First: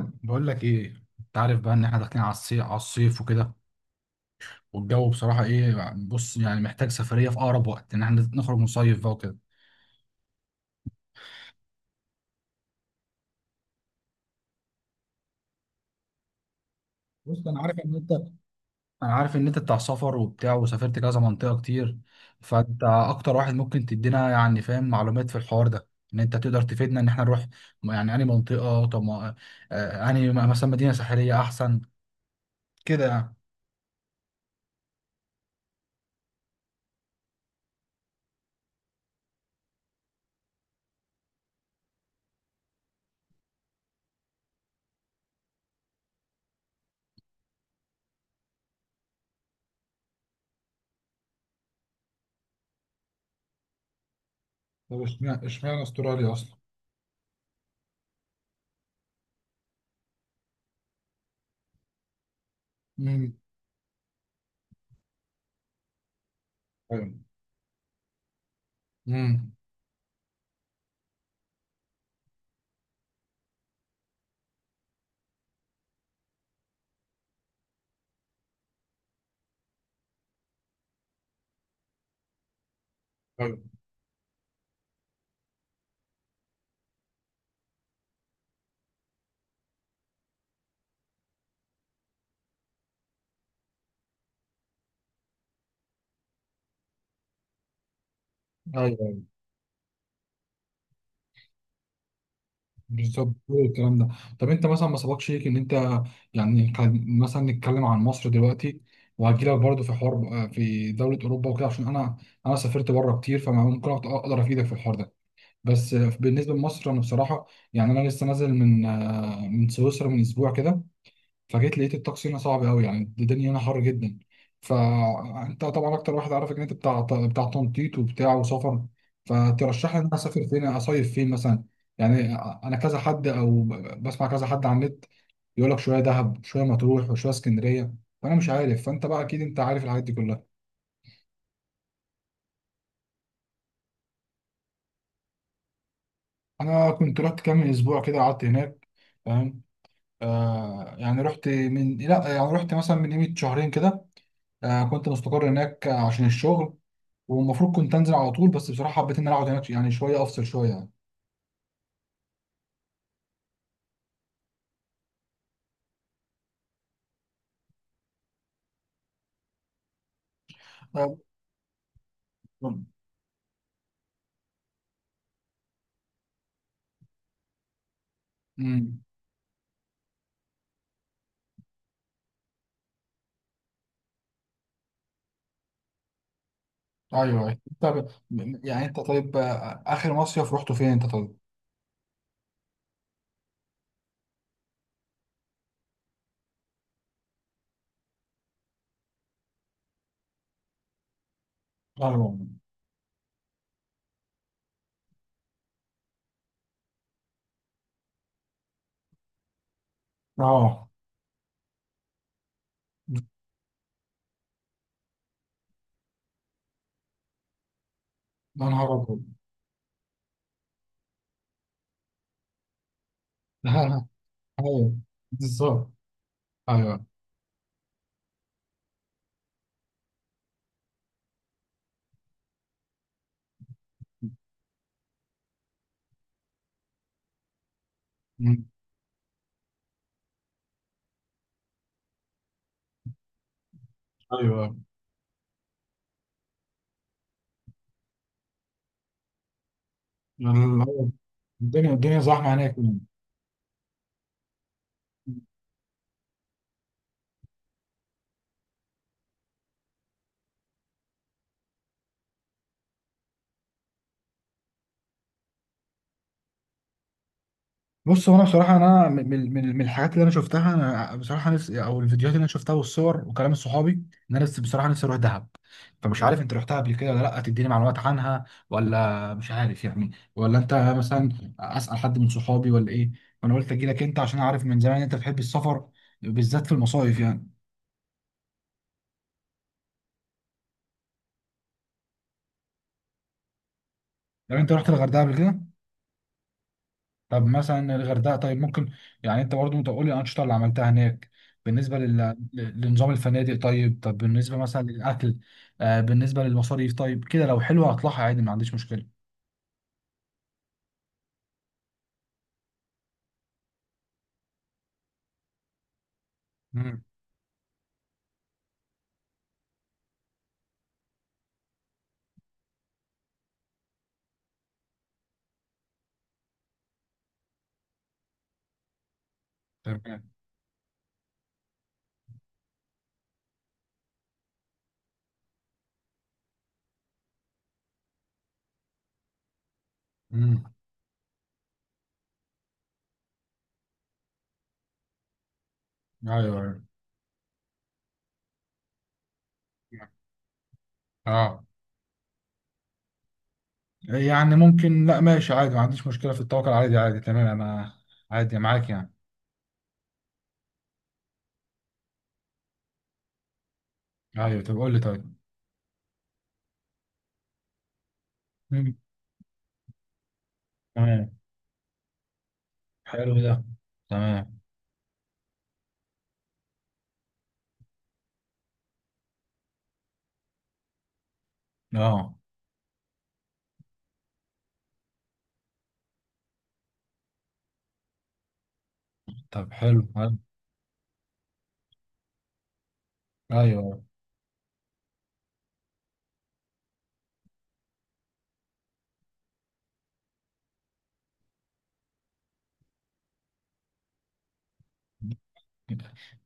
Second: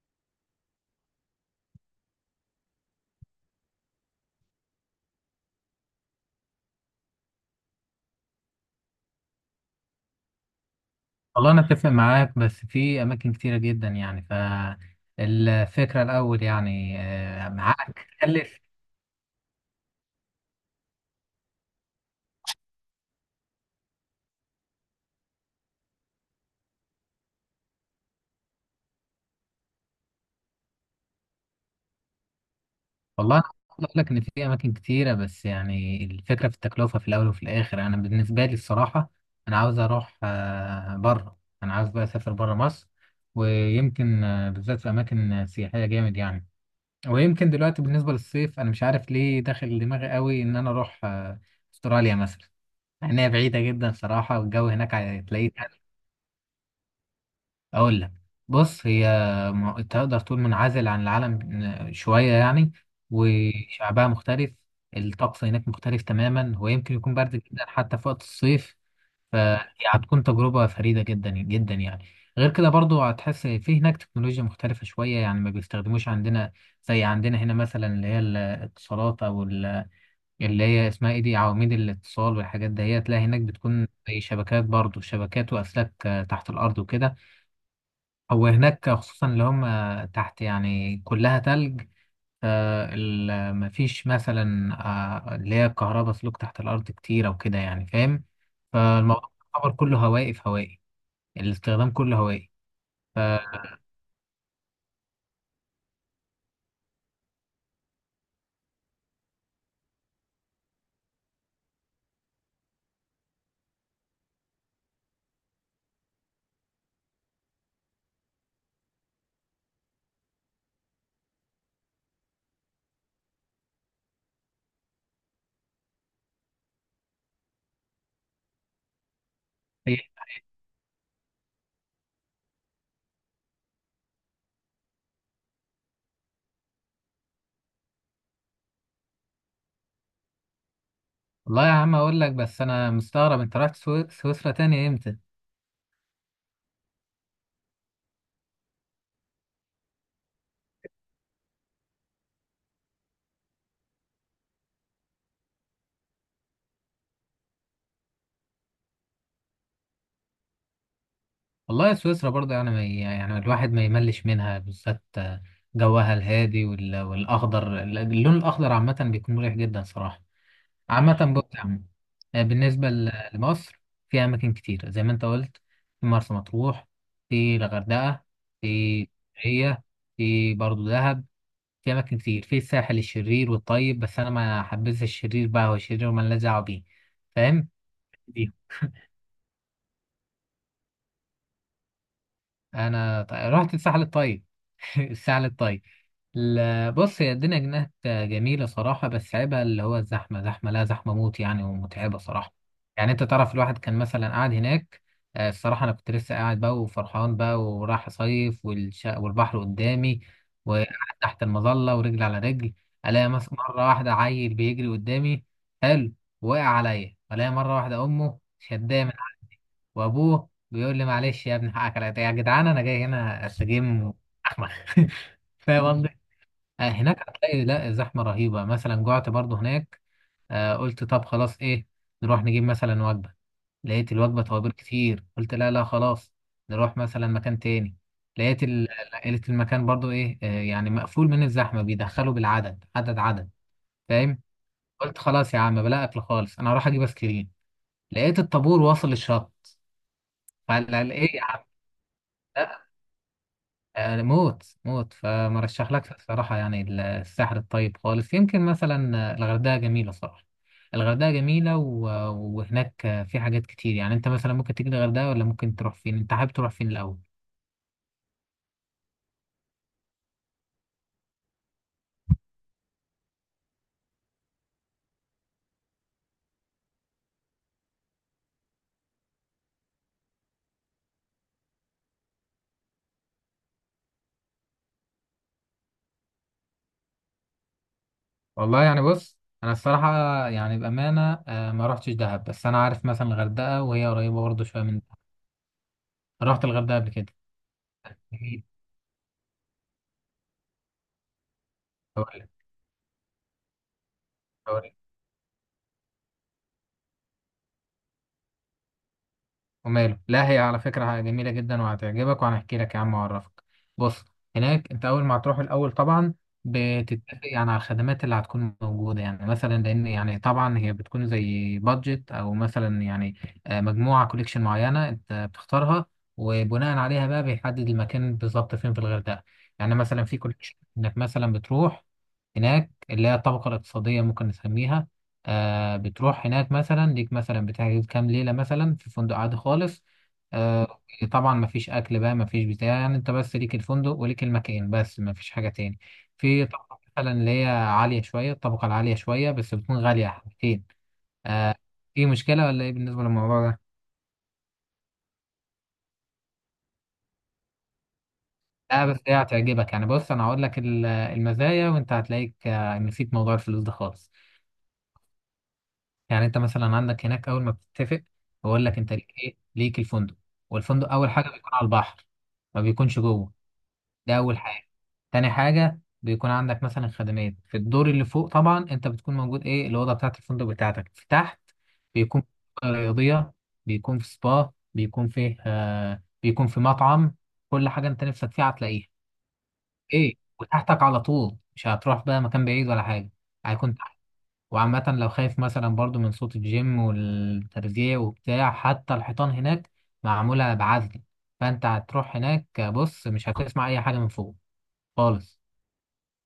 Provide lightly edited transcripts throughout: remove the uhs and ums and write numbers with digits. بقول لك ايه؟ انت عارف بقى ان احنا داخلين على الصيف وكده. والجو بصراحه ايه؟ بص يعني محتاج سفريه في اقرب وقت ان احنا نخرج نصيف بقى وكده. والله أنا أتفق معاك، بس في أماكن كتيرة جدا يعني، فالفكرة الأول يعني بص، معاك تكلف. انا عارف ان انت بتاع سفر وبتاع وسافرت كذا منطقه كتير، فانت اكتر واحد ممكن تدينا يعني فاهم معلومات في الحوار ده، ان انت تقدر تفيدنا ان احنا نروح، يعني انهي منطقه؟ طب ما- انهي مثلا مدينه ساحليه احسن كده يعني؟ والله أنا عاوز أقول لك إن في أماكن كتيرة، بس يعني الفكرة في التكلفة في الأول وفي الآخر. أنا بالنسبة لي الصراحة، أنا عاوز أروح بره. أنا عاوز بقى أسافر بره مصر، ويمكن بالذات في أماكن سياحية جامد يعني. ويمكن دلوقتي بالنسبة للصيف أنا مش عارف ليه داخل دماغي قوي إن أنا أروح أستراليا مثلا، مع إنها بعيدة جدا صراحة، والجو هناك طب هتلاقيه. اشمعنى استراليا اصلا؟ أقول لك. بص هي تقدر تقول منعزل عن العالم شوية يعني. امم. وشعبها مختلف، الطقس هناك مختلف تماما، ويمكن ايوه. يكون برد جدا حتى في وقت الصيف. امم. فهي هتكون تجربة فريدة جدا جدا يعني. غير كده برضو هتحس في هناك تكنولوجيا مختلفة شوية، يعني ما بيستخدموش عندنا زي عندنا هنا، مثلا اللي هي الاتصالات أو اللي هي اسمها ايه دي، عواميد الاتصال والحاجات دهيت، لا هناك بتكون زي شبكات، برضو شبكات وأسلاك تحت الأرض وكده. هو هناك خصوصا اللي هم تحت يعني كلها تلج. مفيش مثلا اللي هي كهرباء سلوك تحت الأرض كتير أو كده، يعني فاهم. ايوه، فالموضوع يعتبر كله هوائي، في هوائي. الاستخدام كله هوائي. ف- بالظبط كل الكلام ده. طب انت مثلا ما سبقش ليك ان انت، يعني مثلا نتكلم عن مصر دلوقتي، وهجيلك برضو في حوار بقى في دولة أوروبا وكده، عشان أنا سافرت بره كتير، فممكن أقدر أفيدك في الحوار ده. بس بالنسبة لمصر، أنا بصراحة يعني أنا لسه نازل من سويسرا من أسبوع كده، فجيت لقيت الطقس هنا صعب قوي، يعني الدنيا هنا حر جدا. فانت طبعا اكتر واحد عارف ان انت بتاع تنطيط وبتاع وسفر، فترشح لي إيه؟ ان انا اسافر فين، اصيف فين مثلا. يعني انا كذا حد، او بسمع كذا حد على النت يقول لك شويه دهب شويه مطروح وشويه اسكندريه، فانا مش عارف، فانت بقى اكيد انت عارف الحاجات دي كلها. والله يا عم أقول لك، بس أنا مستغرب، أنت رحت سويسرا تاني إمتى؟ انا كنت رحت كام اسبوع كده، قعدت هناك، فاهم؟ يعني رحت من، لا يعني رحت مثلا من قيمه شهرين كده. كنت مستقر هناك عشان الشغل، والمفروض كنت انزل على طول، بس بصراحه حبيت ان انا اقعد هناك يعني شويه افصل شويه يعني. والله سويسرا برضه، يعني ما يعني الواحد ما يملش منها، بالذات جوها الهادي والأخضر، اللون الأخضر عامة بيكون مريح جدا صراحة. آه. عامة بص يا عم، بالنسبة لمصر، في أماكن كتير زي ما أنت قلت. في مرسى مطروح، في الغردقة، امم. في، هي، في برضه دهب، في أماكن كتير في الساحل الشرير والطيب، بس أنا ما حبيتش الشرير، بقى هو الشرير ومالناش دعوة بيه، ايوه، أيوة. فاهم؟ طب يعني انت طيب، اخر مصيف رحته فين انت طيب؟ انا رحت الساحل الطيب. الساحل الطيب. لا بص، هي الدنيا هناك جميلة صراحة، بس عيبها اللي هو الزحمة، زحمة لا زحمة موت يعني، ومتعبة ايوه. صراحة. يعني انت تعرف، الواحد كان مثلا قاعد هناك، الصراحة انا كنت لسه قاعد بقى وفرحان بقى، وراح صيف، والبحر قدامي، وقاعد اه. تحت المظلة ورجل على رجل. الاقي مرة واحدة عيل بيجري قدامي، حلو، وقع عليا. الاقي مرة واحدة امه يا نهار شداه من ابيض! وابوه بيقول لي، معلش يا ابني حقك عليا يا جدعان، انا جاي هنا استجم. احمد. ايوه، فاهم بالظبط. قصدي؟ ايوه، هناك هتلاقي لا زحمه رهيبه. مثلا جعت برضو هناك، قلت طب خلاص ايه، نروح نجيب مثلا وجبه. لقيت الوجبه توابل كتير، قلت لا لا خلاص، نروح مثلا مكان تاني. أمم. لقيت المكان برضو ايه، يعني مقفول من الزحمه، بيدخلوا بالعدد، عدد عدد، فاهم. ايوه. قلت خلاص يا عم، بلا اكل خالص، انا هروح اجيب ايس كريم. لقيت الطابور واصل للشط. ال- فقال ايه يا عم؟ الدنيا زحمه هناك يعني. موت موت. فمرشح لك صراحة يعني الساحل الطيب خالص. يمكن مثلا الغردقة جميلة صراحة. الغردقة جميلة وهناك في حاجات كتير يعني. انت مثلا ممكن تيجي الغردقة، ولا ممكن تروح فين، انت حابب تروح فين الأول؟ بص هو انا بصراحه انا من الحاجات اللي انا شفتها، انا بصراحه نفسي، او الفيديوهات اللي انا شفتها والصور وكلام صحابي، ان انا بصراحه نفسي اروح دهب. فمش عارف انت رحتها قبل كده ولا لا، تديني معلومات عنها ولا مش عارف يعني، ولا انت مثلا اسال حد من صحابي ولا ايه؟ فانا قلت اجي لك انت عشان اعرف من زمان انت بتحب السفر، بالذات في المصايف يعني. والله يعني بص، انا الصراحة يعني بأمانة ما رحتش دهب، بس انا عارف مثلا الغردقة، وهي قريبة طب برضه انت شوية رحت من دهب. الغردقه قبل كده؟ رحت الغردقة قبل كده. طب مثلا الغردقه طيب، جميل. ممكن يعني انت برضه، انت قول لي الانشطه اللي عملتها هناك، بالنسبه هقول لنظام الفنادق طيب، طب بالنسبه مثلا لك للاكل، بالنسبه للمصاريف طيب كده، لو حلوه هطلعها عادي، ما عنديش مشكله. وماله. لا هي على فكرة جميلة جدا وهتعجبك، وهنحكي لك يا عم وأعرفك. بص، هناك أنت أول ما هتروح الأول طبعا امم. بتتفق يعني على الخدمات اللي هتكون موجودة، يعني مثلا، لأن يعني طبعا هي بتكون زي بادجت، أو مثلا يعني مجموعة كوليكشن معينة أنت بتختارها، وبناء عليها بقى بيحدد المكان بالظبط فين في الغردقة. يعني تمام. مثلا في كوليكشن إنك مثلا بتروح هناك اللي هي الطبقة الاقتصادية ممكن نسميها. آه بتروح هناك مثلا ليك، مثلا بتحجز كام ليلة مثلا في فندق عادي خالص. امم. آه، طبعا مفيش أكل بقى، مفيش بتاع يعني، أنت بس ليك الفندق وليك المكان، بس مفيش حاجة تاني. ايوه. في ايوه. طبقة مثلا اللي هي عالية شوية، الطبقة العالية شوية بس بتكون غالية حبتين. اه. آه. في مشكلة ولا إيه بالنسبة للموضوع ده؟ يعني ممكن، لا ماشي عادي، ما عنديش مشكلة في التوكل، عادي عادي تمام انا، عادي معاك لا يعني. بس هي هتعجبك يعني، بص أنا هقول لك المزايا، وأنت هتلاقيك نسيت موضوع الفلوس ده خالص. ايوه، طب قول لي طيب. يعني انت مثلا عندك هناك اول ما بتتفق، بقول مم. لك انت ليك ايه، ليك الفندق. والفندق تمام. اول حاجه بيكون على البحر، ما بيكونش حلو ده، جوه. ده اول تمام. حاجه. تاني حاجه بيكون عندك مثلا خدمات في الدور اللي فوق. طبعا انت بتكون موجود، ايه الاوضه بتاعت الفندق بتاعتك في تحت، اه. بيكون في منطقة رياضيه، بيكون في سبا، بيكون في مطعم. كل حاجه انت نفسك فيها هتلاقيها، طب حلو ايه، حلو. وتحتك على طول، مش هتروح بقى مكان بعيد ولا حاجه. هيكون، ايوه. وعامة لو خايف مثلا برضو من صوت الجيم والترزيع وبتاع، حتى الحيطان هناك معمولة بعزل. فانت هتروح هناك بص مش هتسمع اي حاجة من فوق خالص.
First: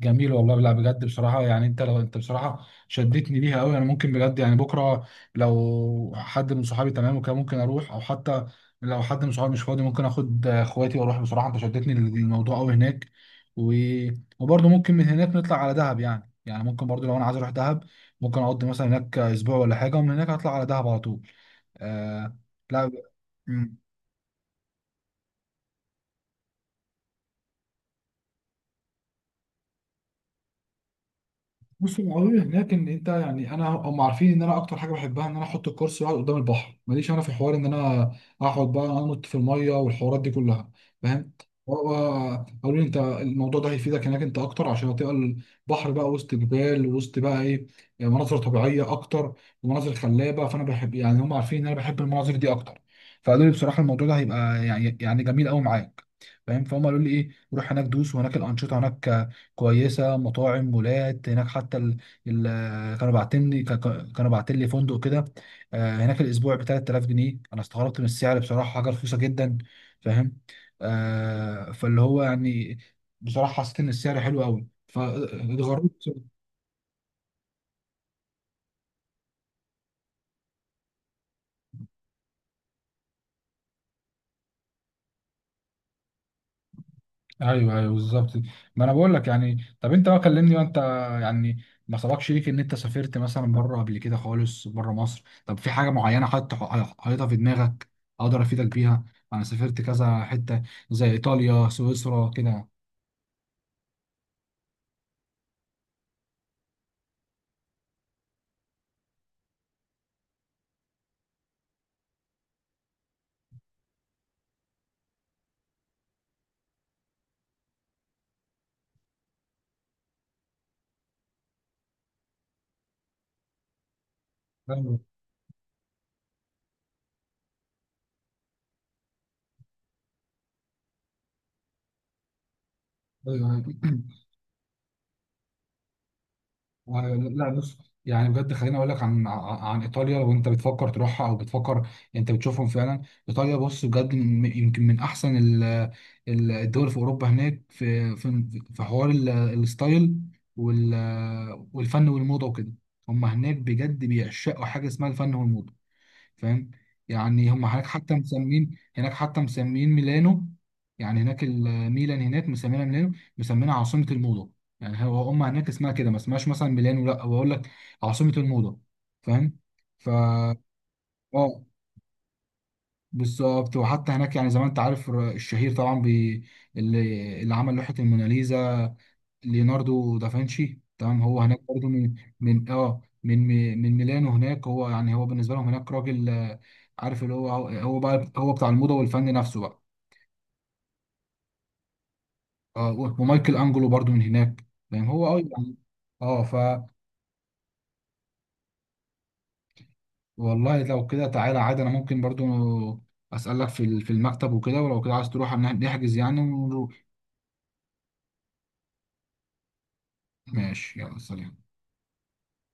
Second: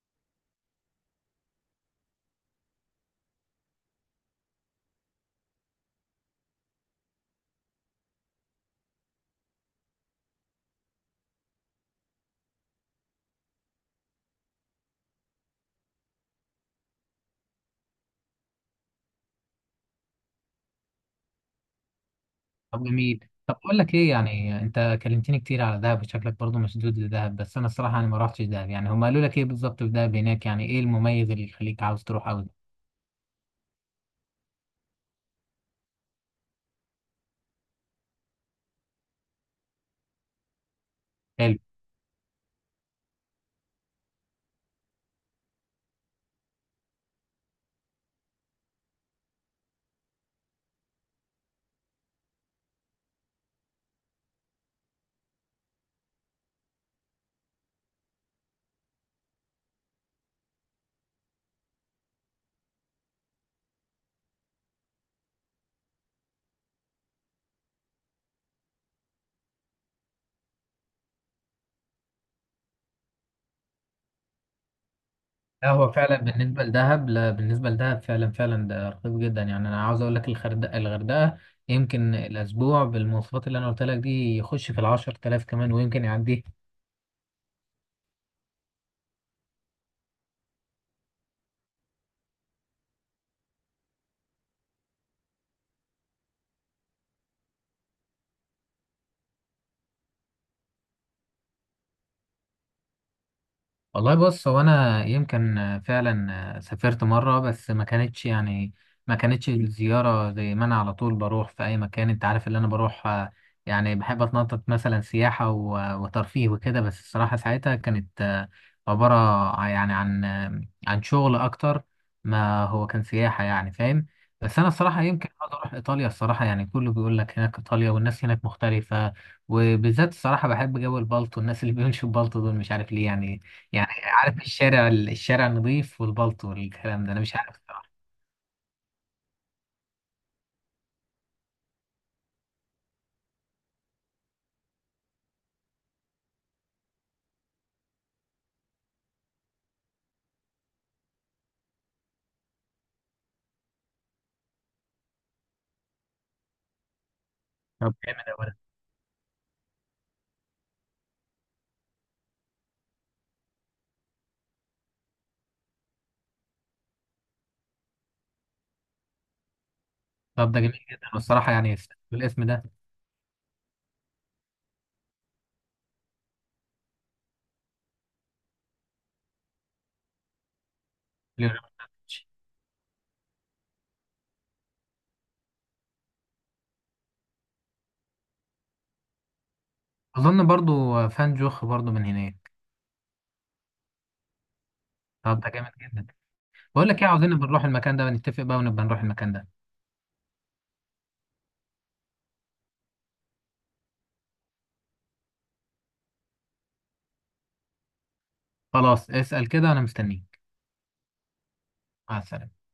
جميل والله، لا بجد بصراحة، يعني انت لو انت بصراحة شدتني ليها قوي، انا ممكن بجد يعني بكرة لو حد من صحابي تمام وكده ممكن اروح، او حتى لو حد من صحابي مش فاضي، ممكن اخد اخواتي واروح، بصراحة انت شدتني للموضوع قوي هناك. و... وبرضه ممكن من هناك نطلع على دهب يعني ممكن برضه لو انا عايز اروح دهب ممكن اقضي مثلا هناك اسبوع ولا حاجة، ومن هناك اطلع على دهب على طول. آه... طب لا جميل. طب اقول لك ايه، يعني انت كلمتني كتير على دهب، شكلك برضو مشدود لدهب. بس انا الصراحة انا ما رحتش دهب، يعني هم قالوا لك ايه بالظبط في دهب هناك؟ يعني ايه المميز اللي يخليك بص، عاوز تروح العربي قوي؟ هناك ان انت، يعني انا، هم عارفين ان انا اكتر حاجه بحبها ان انا احط الكرسي واقعد قدام البحر، ماليش انا في حوار ان انا اقعد بقى انط في الميه والحوارات دي كلها، فاهم؟ قالوا لي انت الموضوع ده هيفيدك هناك انت اكتر، عشان هتبقى البحر بقى وسط جبال، وسط بقى ايه، يعني مناظر طبيعيه اكتر، ومناظر خلابه، فانا بحب، يعني هم عارفين ان انا بحب المناظر دي اكتر، فقالوا لي بصراحه الموضوع ده هيبقى يعني جميل قوي معاك، فاهم؟ فهم قالوا لي ايه؟ روح هناك دوس، وهناك الانشطه هناك كويسه، مطاعم، مولات هناك، حتى ال... كانوا باعتين لي فندق كده، هناك الاسبوع ب 3000 جنيه، انا استغربت من السعر بصراحه، حاجه رخيصه جدا، فاهم؟ فاللي هو يعني بصراحه حسيت ان السعر حلو قوي لا هو فاتغربت. فعلا بالنسبة لدهب، لا بالنسبة لدهب فعلا فعلا ده رخيص جدا، يعني أنا عاوز أقول لك الغردقة، الغردقة يمكن الأسبوع بالمواصفات اللي أنا قلت لك دي يخش في ال10 تلاف كمان ويمكن يعديه. ايوه، ايوه، بالظبط. ما انا بقول لك يعني، طب انت بقى كلمني وانت، يعني ما سبقش ليك ان انت سافرت مثلا بره قبل كده خالص، بره مصر؟ طب في حاجه معينه حط حاططها في دماغك اقدر افيدك بيها؟ انا سافرت كذا حته، زي ايطاليا سويسرا كده. والله بص، هو انا يمكن فعلا سافرت مره، بس ما كانتش الزياره زي ما انا على طول بروح في اي مكان. انت عارف اللي انا بروح يعني بحب اتنطط مثلا سياحه وترفيه وكده. بس الصراحه ساعتها كانت عباره يعني عن عن شغل اكتر، ما هو كان سياحه يعني فاهم. بس انا ايوه، الصراحه يمكن عاوز اروح ايطاليا. الصراحه يعني كله بيقول لك هناك ايطاليا والناس هناك مختلفه، وبالذات الصراحه بحب جو البلطو، الناس اللي بيمشوا بالطو دول مش عارف ليه يعني. ايوه، يعني أيوة. عارف الشارع، الشارع النظيف والبلط والكلام ده، انا مش لا عارف بص، الصراحه. يعني بجد خليني اقول لك عن ايطاليا، لو انت بتفكر تروحها، او بتفكر انت بتشوفهم فعلا. ايطاليا بص بجد، يمكن من احسن الدول في اوروبا، هناك في حوار الستايل والفن والموضه وكده، هم هناك بجد بيعشقوا حاجه اسمها الفن والموضه، فاهم؟ يعني هم هناك طب حتى جامد أوي ده. مسمين هناك حتى مسمين ميلانو، يعني هناك الميلان هناك مسمينها ميلانو، مسمينها عاصمة الموضة، يعني هو هم هناك اسمها كده، ما اسمهاش مثلا ميلانو، لا بقول لك: عاصمة الموضة، فاهم؟ ف طب ده جميل جدا والصراحه اه يعني، الاسم ده. بالظبط، وحتى هناك يعني زي ما انت عارف، الشهير طبعا اللي عمل لوحة الموناليزا، ليوناردو دافنشي، تمام. هو هناك برضه من ليوناردوفيتش. من اه من من ميلانو، هناك هو يعني هو، بالنسبه لهم هناك راجل، عارف اللي هو، هو بقى هو بتاع الموضه والفن نفسه بقى. اظن برضو فان جوخ برضو من هناك. اه، ومايكل انجلو برضه من هناك، يعني هو طب ده جامد يعني. جدا. اه. بقول لك ايه، عاوزين نبقى نروح المكان ده ونتفق بقى، ونبقى نروح المكان ده. والله لو كده تعالى عادي، انا ممكن برضه اسالك في في المكتب وكده، ولو كده عايز تروح نحجز يعني ونروح. خلاص اسأل كده انا مستنيك. ماشي، يلا سلام. مع السلامه.